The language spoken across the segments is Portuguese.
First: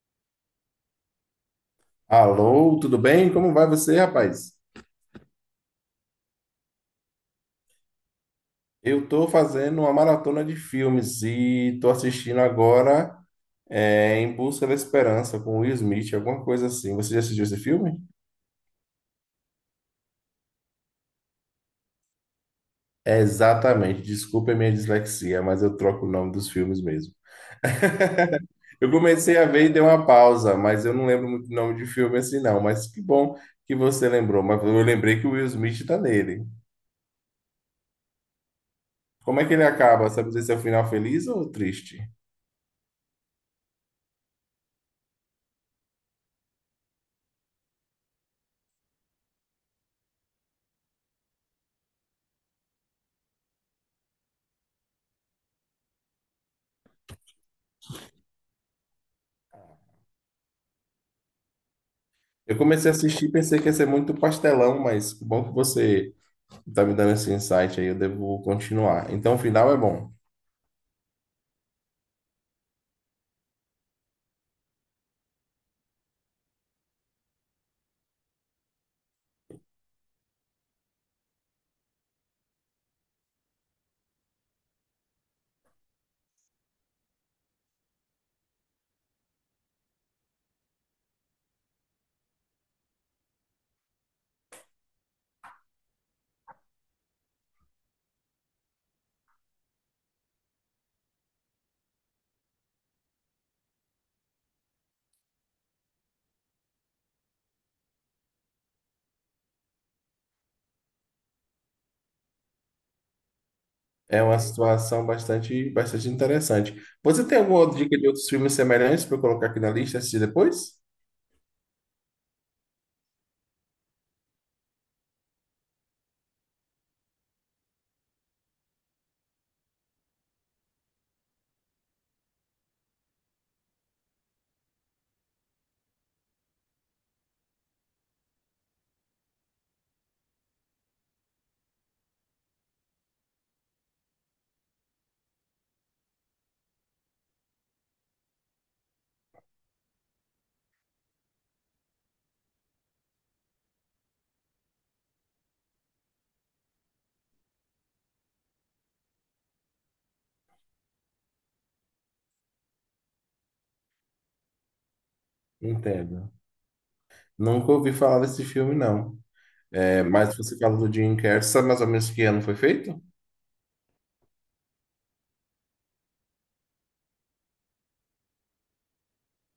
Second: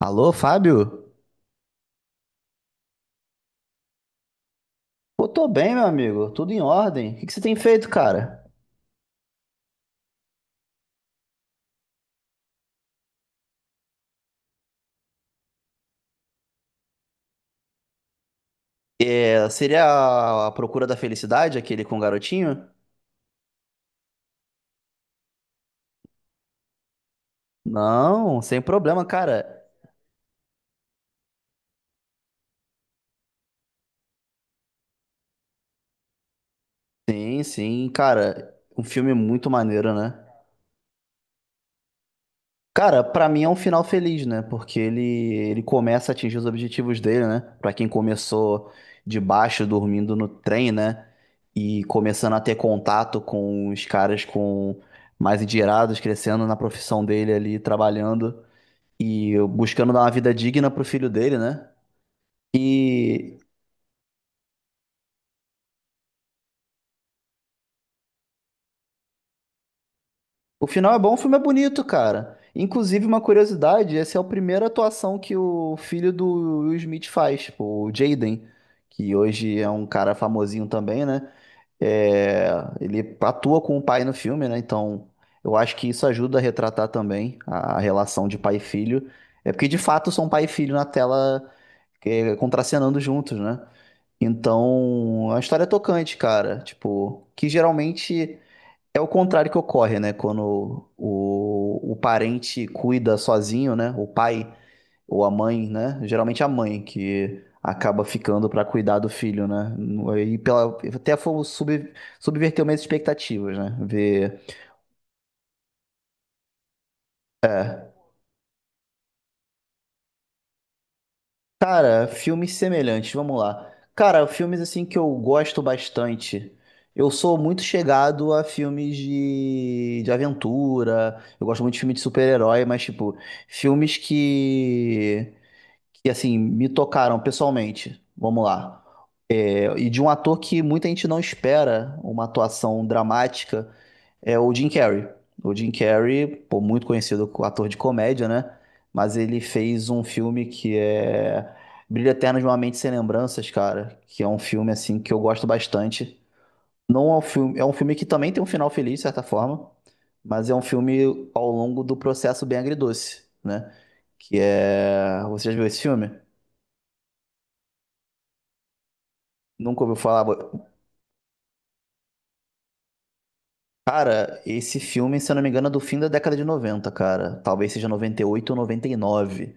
Alô, Fábio? Alô, tudo bem? Como vai você, rapaz? Pô, tô bem, meu amigo. Tudo em ordem. O que que você tem feito, cara? Eu tô fazendo uma maratona de filmes e tô assistindo agora Em Busca da Esperança com Will Smith, alguma coisa assim. Você já assistiu esse filme? É, seria a Procura da Felicidade, aquele com o garotinho? É, exatamente. Desculpa a minha dislexia, mas eu troco o nome dos filmes mesmo. Não, sem Eu problema, comecei a cara. ver e dei uma pausa, mas eu não lembro muito o nome de filme assim não. Mas que bom que você lembrou. Mas eu lembrei que o Will Smith tá nele. Sim, sim, cara. Um filme Como é muito que ele maneiro, acaba? né? Sabe dizer se é o final feliz ou triste? Cara, pra mim é um final feliz, né? Porque ele começa a atingir os objetivos dele, né? Pra quem começou de baixo, dormindo no trem, né? E começando a ter contato com os caras com mais endinheirados, crescendo na profissão dele ali, trabalhando e buscando dar uma vida digna pro filho dele, né? Eu comecei a assistir e E pensei que ia ser muito pastelão, mas que bom que você está me dando esse insight aí, eu devo continuar. Então, o final é bom. O final é bom, o filme é bonito, cara. Inclusive, uma curiosidade, essa é a primeira atuação que o filho do Will Smith faz, tipo, o Jaden, que hoje é um cara famosinho também, né? É, ele atua com o pai no filme, né? Então, eu acho que isso ajuda a retratar também a relação de pai e filho. É porque, de fato, são pai e filho na tela, é, contracenando juntos, né? Então, a história é tocante, cara. Tipo, que geralmente... é o contrário que ocorre, né? Quando o parente cuida sozinho, né? O pai ou a mãe, né? Geralmente a mãe que acaba ficando para cuidar do filho, né? E pela, até foi sub, subverter minhas expectativas, né? É uma Ver. situação bastante, bastante interessante. Você tem alguma outra dica de outros filmes semelhantes para eu colocar aqui na lista e assistir depois? Cara, filmes semelhantes, vamos lá. Cara, filmes assim que eu gosto bastante. Eu sou muito chegado a filmes de aventura. Eu gosto muito de filme de super-herói, mas, tipo, filmes que assim me tocaram pessoalmente. Vamos lá. É, e de um ator que muita gente não espera uma atuação dramática é o Jim Carrey. O Jim Carrey, pô, muito conhecido como ator de comédia, né? Mas ele fez um filme que é Brilho Eterno de uma Mente Sem Lembranças, cara, que é um filme assim que eu gosto bastante. Não é um filme, é um filme que também tem um final feliz, de certa forma, mas é um filme ao longo do processo bem agridoce, né? Que é, você já viu esse filme? Entendo. Nunca ouvi falar desse filme, não. Nunca ouviu É, falar. mas você fala do Jim Carrey, sabe mais ou menos que ano foi feito? Cara, esse filme, se eu não me engano, é do fim da década de 90, cara. Talvez seja 98 ou 99.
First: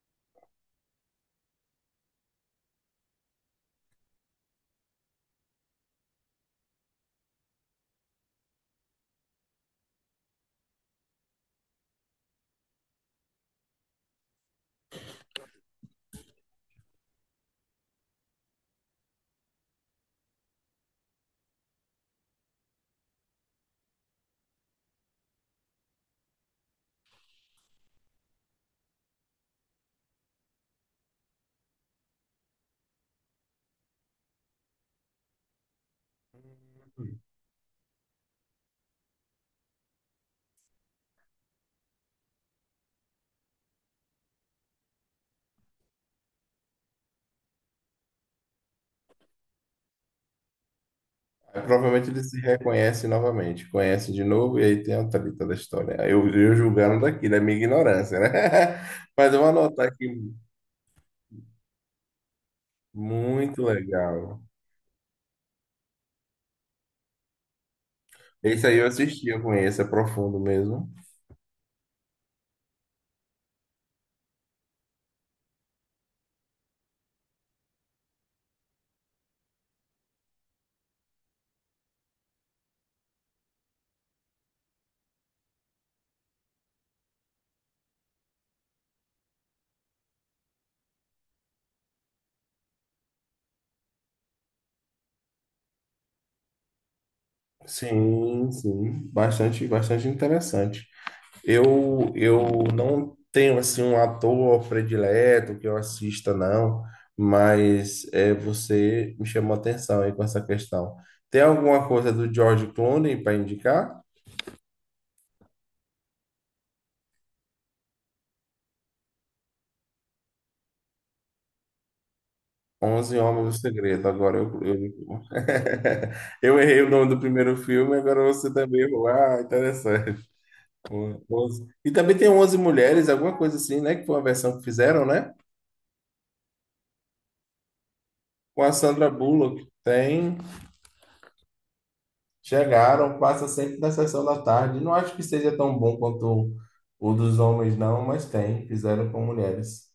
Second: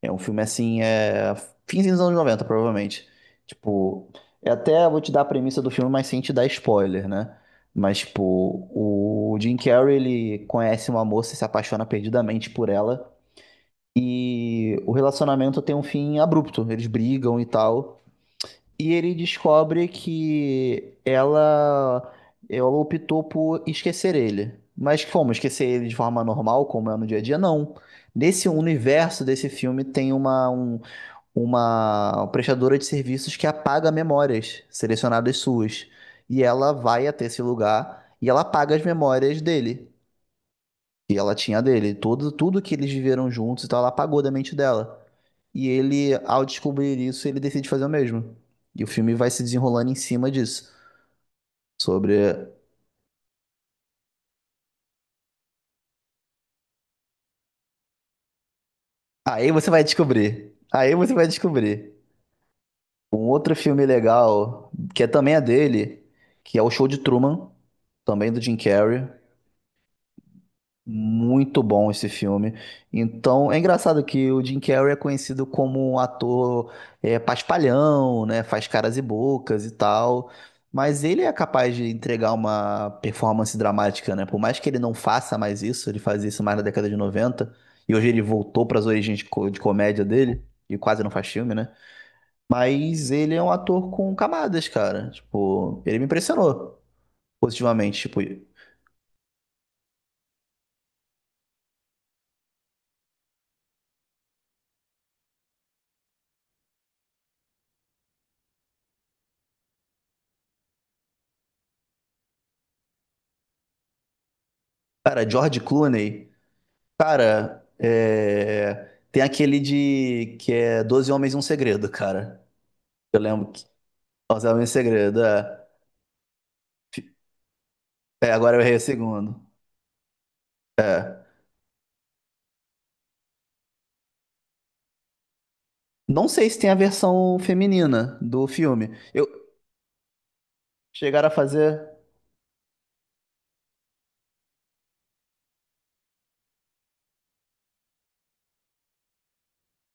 É um filme assim, é. Fins dos anos 90 provavelmente. Tipo, é até vou te dar a premissa do filme, mas sem te dar spoiler, né? Mas, tipo, o Jim Carrey, ele conhece uma moça e se apaixona perdidamente por ela. E o relacionamento tem um fim abrupto. Eles brigam e tal. E ele descobre que ela optou por esquecer ele. Mas como? Esquecer ele de forma normal, como é no dia a dia? Não. Nesse universo desse filme tem uma prestadora de serviços que apaga memórias selecionadas suas. E ela vai até esse lugar e ela apaga as memórias dele. E ela tinha a dele. Tudo, tudo que eles viveram juntos e tal, ela apagou da mente dela. E ele, ao descobrir isso, ele decide fazer o mesmo. E o filme vai se desenrolando em cima disso. Aí, provavelmente ele se Sobre. reconhece novamente, conhece de novo e aí tem a treta da história. Aí eu julgando daqui, da minha ignorância, né? Mas eu vou Aí você vai anotar aqui, descobrir. Aí você vai descobrir. Um outro muito filme legal. legal, que é também é dele, que é o Show de Truman, também do Jim Esse aí eu Carrey. assisti, eu conheço, é profundo mesmo. Muito bom esse filme. Então, é engraçado que o Jim Carrey é conhecido como um ator é, paspalhão, né? Faz caras e bocas e tal. Mas ele é capaz de entregar uma performance dramática, né? Por mais que ele não faça mais isso, ele fazia isso mais na década de 90, e hoje ele voltou para as origens de comédia dele, e quase não faz filme, né? Mas ele é um ator com camadas, cara. Tipo, ele me impressionou positivamente. Tipo, Sim, sim, bastante, bastante interessante. Eu não tenho assim um ator predileto que eu assista, não, mas é, você me chamou a atenção aí com essa questão. Tem alguma coisa do George Clooney para indicar? cara, George Clooney. Cara, é, tem aquele de que é Doze Homens e um Segredo, cara. Onze Eu Homens lembro do que Segredo. Agora Doze Homens e um Segredo, é. eu errei o Fi- nome do primeiro filme, agora É, você agora eu errei o também errou. segundo. Ah, É. 11. E também tem 11 mulheres, alguma coisa assim, né? Que foi uma versão que fizeram, né? Não sei se tem a versão feminina do Com a filme. Sandra Eu Bullock. Tem. chegaram a fazer. Chegaram, passa sempre na sessão da tarde. Não acho que seja tão bom quanto o dos homens, não, mas tem. Fizeram com mulheres.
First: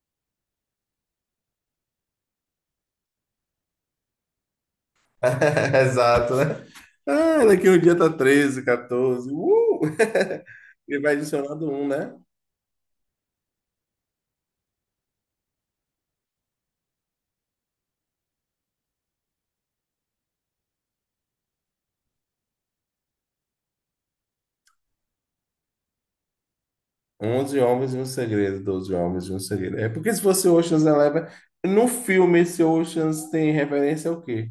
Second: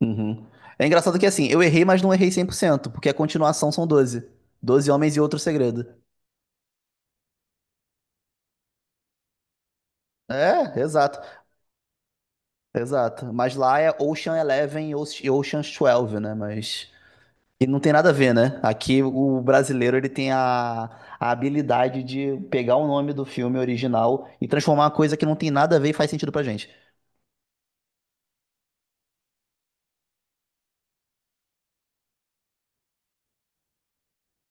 Uhum. É engraçado que assim, eu errei, mas não errei 100%, porque a continuação são 12. Doze Homens e Outro Segredo. Exato, né? Ah, daqui um dia tá 13 14. É, E vai exato, adicionando um, né? exato. Mas lá é Ocean's Eleven e Ocean's 12, né? Mas e não tem nada a ver, né? Aqui o brasileiro ele tem a habilidade de pegar o nome do filme original e transformar uma coisa que não tem nada a ver e faz sentido pra gente. Onze homens e um segredo, 12 homens e um segredo. É porque se fosse Ocean's Eleven, no filme esse Ocean's tem referência ao quê?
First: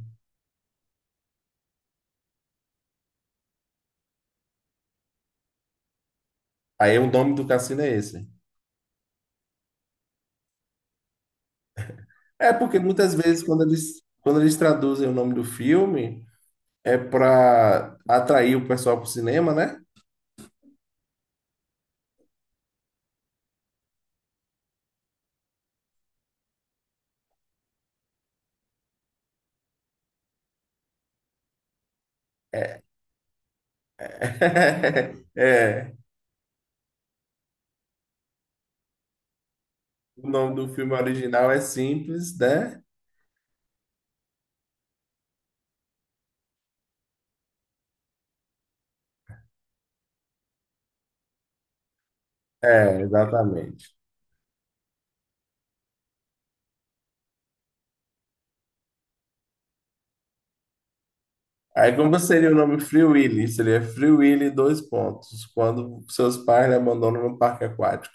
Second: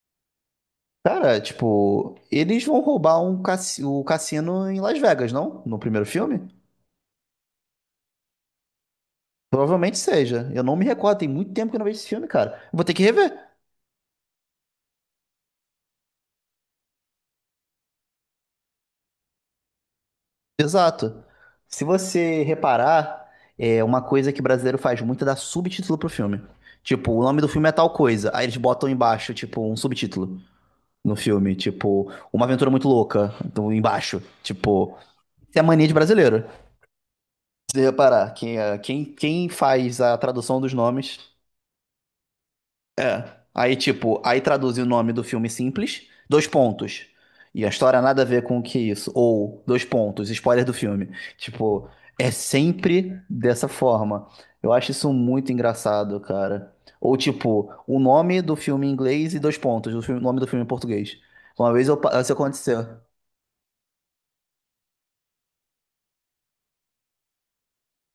Cara, tipo, eles vão roubar um o cassino em Las Vegas, não? No primeiro filme? Aí o nome do cassino é esse. Provavelmente seja. Eu não me recordo, tem muito tempo que eu não vejo esse filme, É cara. Eu porque vou ter que muitas rever. vezes quando eles traduzem o nome do filme é para atrair o pessoal para o cinema, né? Exato. Se você reparar, é uma coisa que brasileiro faz muito é dar subtítulo pro filme. Tipo, o nome do filme é tal coisa. Aí eles botam embaixo, tipo, um subtítulo. No filme. Tipo, Uma Aventura Muito Louca, do, embaixo. Tipo, isso é a mania É, de brasileiro. Se você reparar, quem faz a o nome tradução do dos filme nomes original é simples, né? é. Aí, tipo, aí traduz o nome do filme simples, dois pontos. E a história nada a ver com o que é isso. Ou, dois pontos, spoiler do filme. Tipo, é É, sempre dessa exatamente. forma. Eu acho isso muito engraçado, cara. Ou, tipo, o nome do filme em inglês e dois pontos, o filme- o nome do filme em português. Uma vez Aí como isso seria o nome aconteceu. Free Willy? Seria Free Willy dois pontos, quando seus pais lhe abandonam no parque aquático.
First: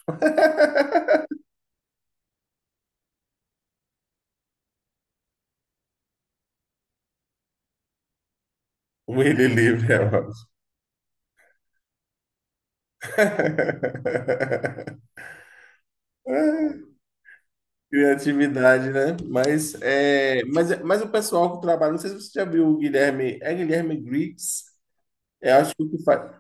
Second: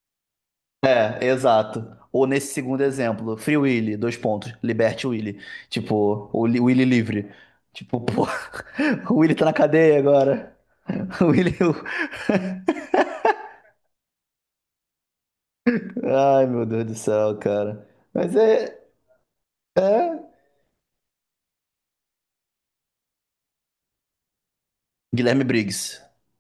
É, exato. Ou nesse segundo exemplo, Free Willy, dois pontos, liberte o Willy. Tipo, o o Willy livre. Tipo, pô, o Willy tá Willy na livre cadeia é ótimo. agora. O Willy. Ai, meu Deus do céu, cara. Mas é. Criatividade, né? Mas, É. é, mas, mas o pessoal que trabalha, não sei se você já viu o Guilherme, é Guilherme Briggs, Guilherme eu acho que o Briggs. que faz,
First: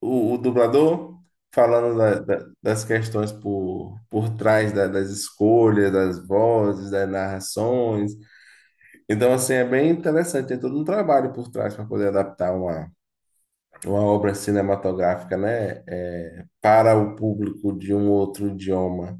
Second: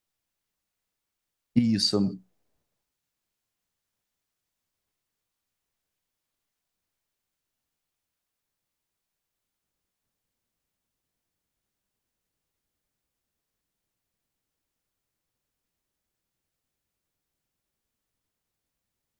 o dublador falando Isso. das questões por trás das escolhas, das vozes, das narrações. Então, assim, é bem interessante, tem todo um trabalho por trás para poder adaptar uma obra cinematográfica, né? É, para o público de um outro idioma.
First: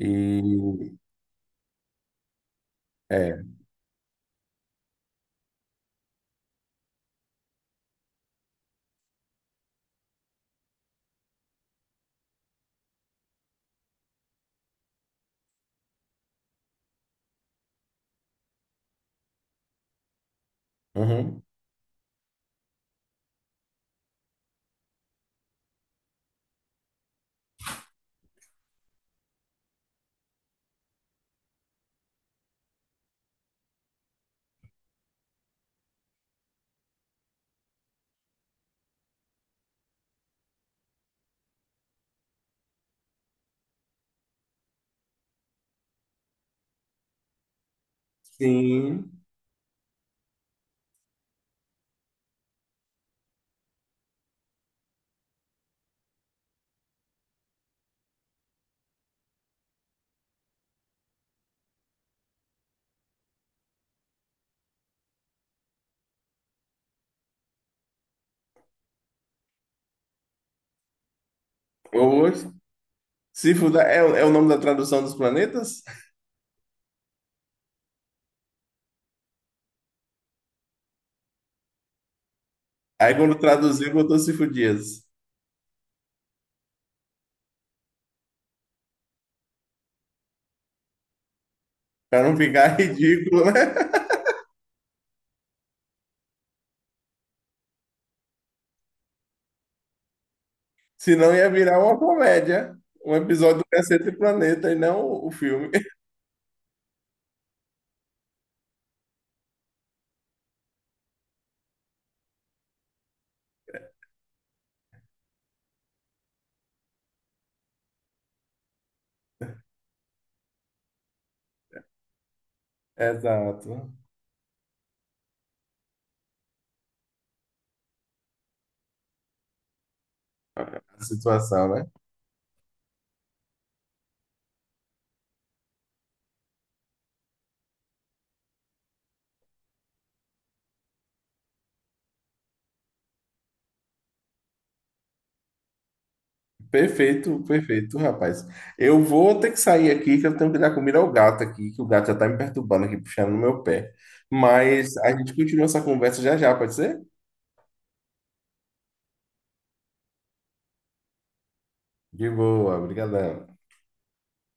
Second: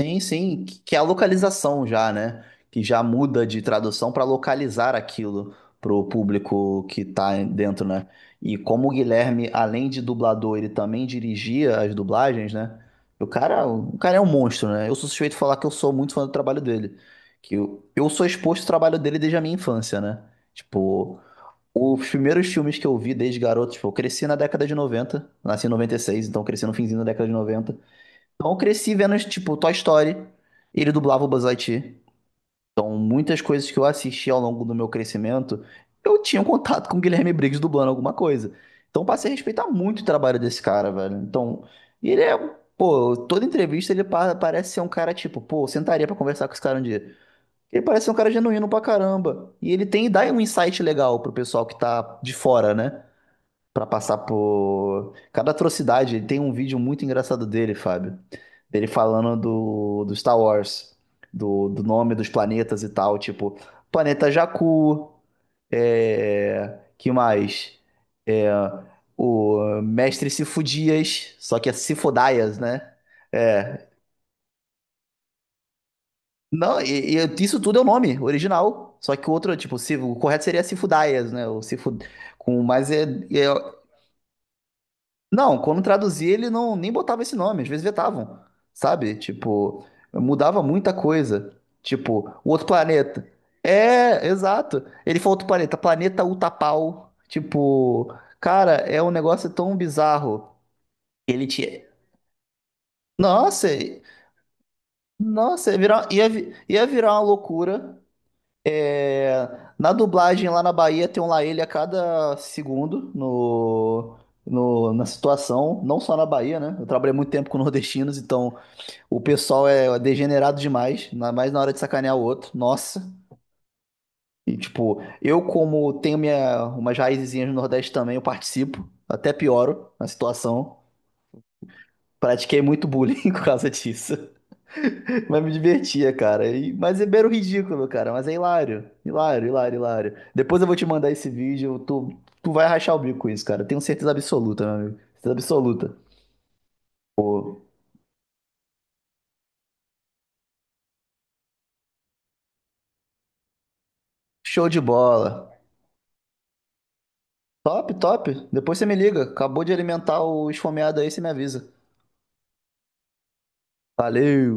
Sim, sim, que é a localização já, né? Que já muda de tradução para localizar aquilo pro público que tá dentro, né? E como o Guilherme, além de dublador, ele também dirigia as dublagens, né? O cara é um monstro, né? Eu sou suspeito de falar que eu sou muito fã do trabalho dele. Que eu sou exposto ao trabalho dele desde a minha infância, né? Tipo, uhum, os primeiros filmes que eu vi desde garoto, tipo, eu cresci na década de 90. Nasci em 96, então cresci no finzinho da década de 90. Então eu cresci vendo, tipo, Toy Story. Ele dublava o Buzz Lightyear. Então muitas coisas que eu assisti ao longo do meu crescimento, eu tinha um contato com o Guilherme Briggs dublando alguma coisa. Então eu passei a respeitar muito o trabalho desse cara, velho. Então, e ele é, um, pô, toda entrevista ele parece ser um cara tipo, pô, eu sentaria pra conversar com esse cara um dia. Ele parece ser um cara genuíno pra sim. caramba. E ele tem, dá um insight legal pro pessoal que tá de fora, né? Pra passar por cada atrocidade. Ele tem um vídeo muito engraçado dele, Fábio. Dele falando do Star Wars, do nome dos planetas e tal, tipo, planeta Jakku, é, que mais? É, o Mestre Sifudias, só que é Ou Sifudaias, né? Sífida É. é, o- é o nome da tradução dos planetas? Não, e isso tudo é o nome original. Só que o outro, tipo, se, o correto seria Sifudaias, né? O Sifu, com, mas é, Aí quando é, traduziu, botou Sífo Dias. não, quando traduzia, ele não nem botava esse nome, às vezes vetavam, sabe? Tipo, mudava muita coisa. Pra Tipo, não o outro ficar planeta. ridículo, né? É, exato. Ele falou outro planeta, planeta Utapau. Tipo, cara, é um negócio tão bizarro. Senão Ele ia virar tinha. uma comédia. Um episódio do Nossa, Cacete Planeta e não o nossa, filme. ia virar, ia, ia virar uma loucura. É, na dublagem lá na Bahia tem um lá ele a cada segundo na situação, não só na Bahia, né? Eu trabalhei muito tempo com nordestinos, então o pessoal é degenerado demais, ainda mais na hora de sacanear o outro. Nossa. Exato. E tipo, eu como tenho minha, umas raizinhas no Nordeste também, eu participo, até pioro na situação. A situação, né? Pratiquei muito bullying por causa disso. Mas me divertia, cara. Mas é mero ridículo, cara. Mas é hilário. Hilário, hilário, hilário. Depois eu vou te mandar esse vídeo. Tu, tu vai rachar o bico com isso, cara. Tenho certeza absoluta, meu amigo. Certeza absoluta. Perfeito, perfeito, rapaz. Eu vou ter que sair aqui, que eu tenho que dar comida ao gato aqui, que o gato já tá me perturbando aqui, puxando no meu pé. Show de Mas a gente bola. continua essa conversa já já, pode ser? Top, top. Depois você me liga. Acabou de alimentar o esfomeado aí, você me avisa. De boa, brigadão. Valeu.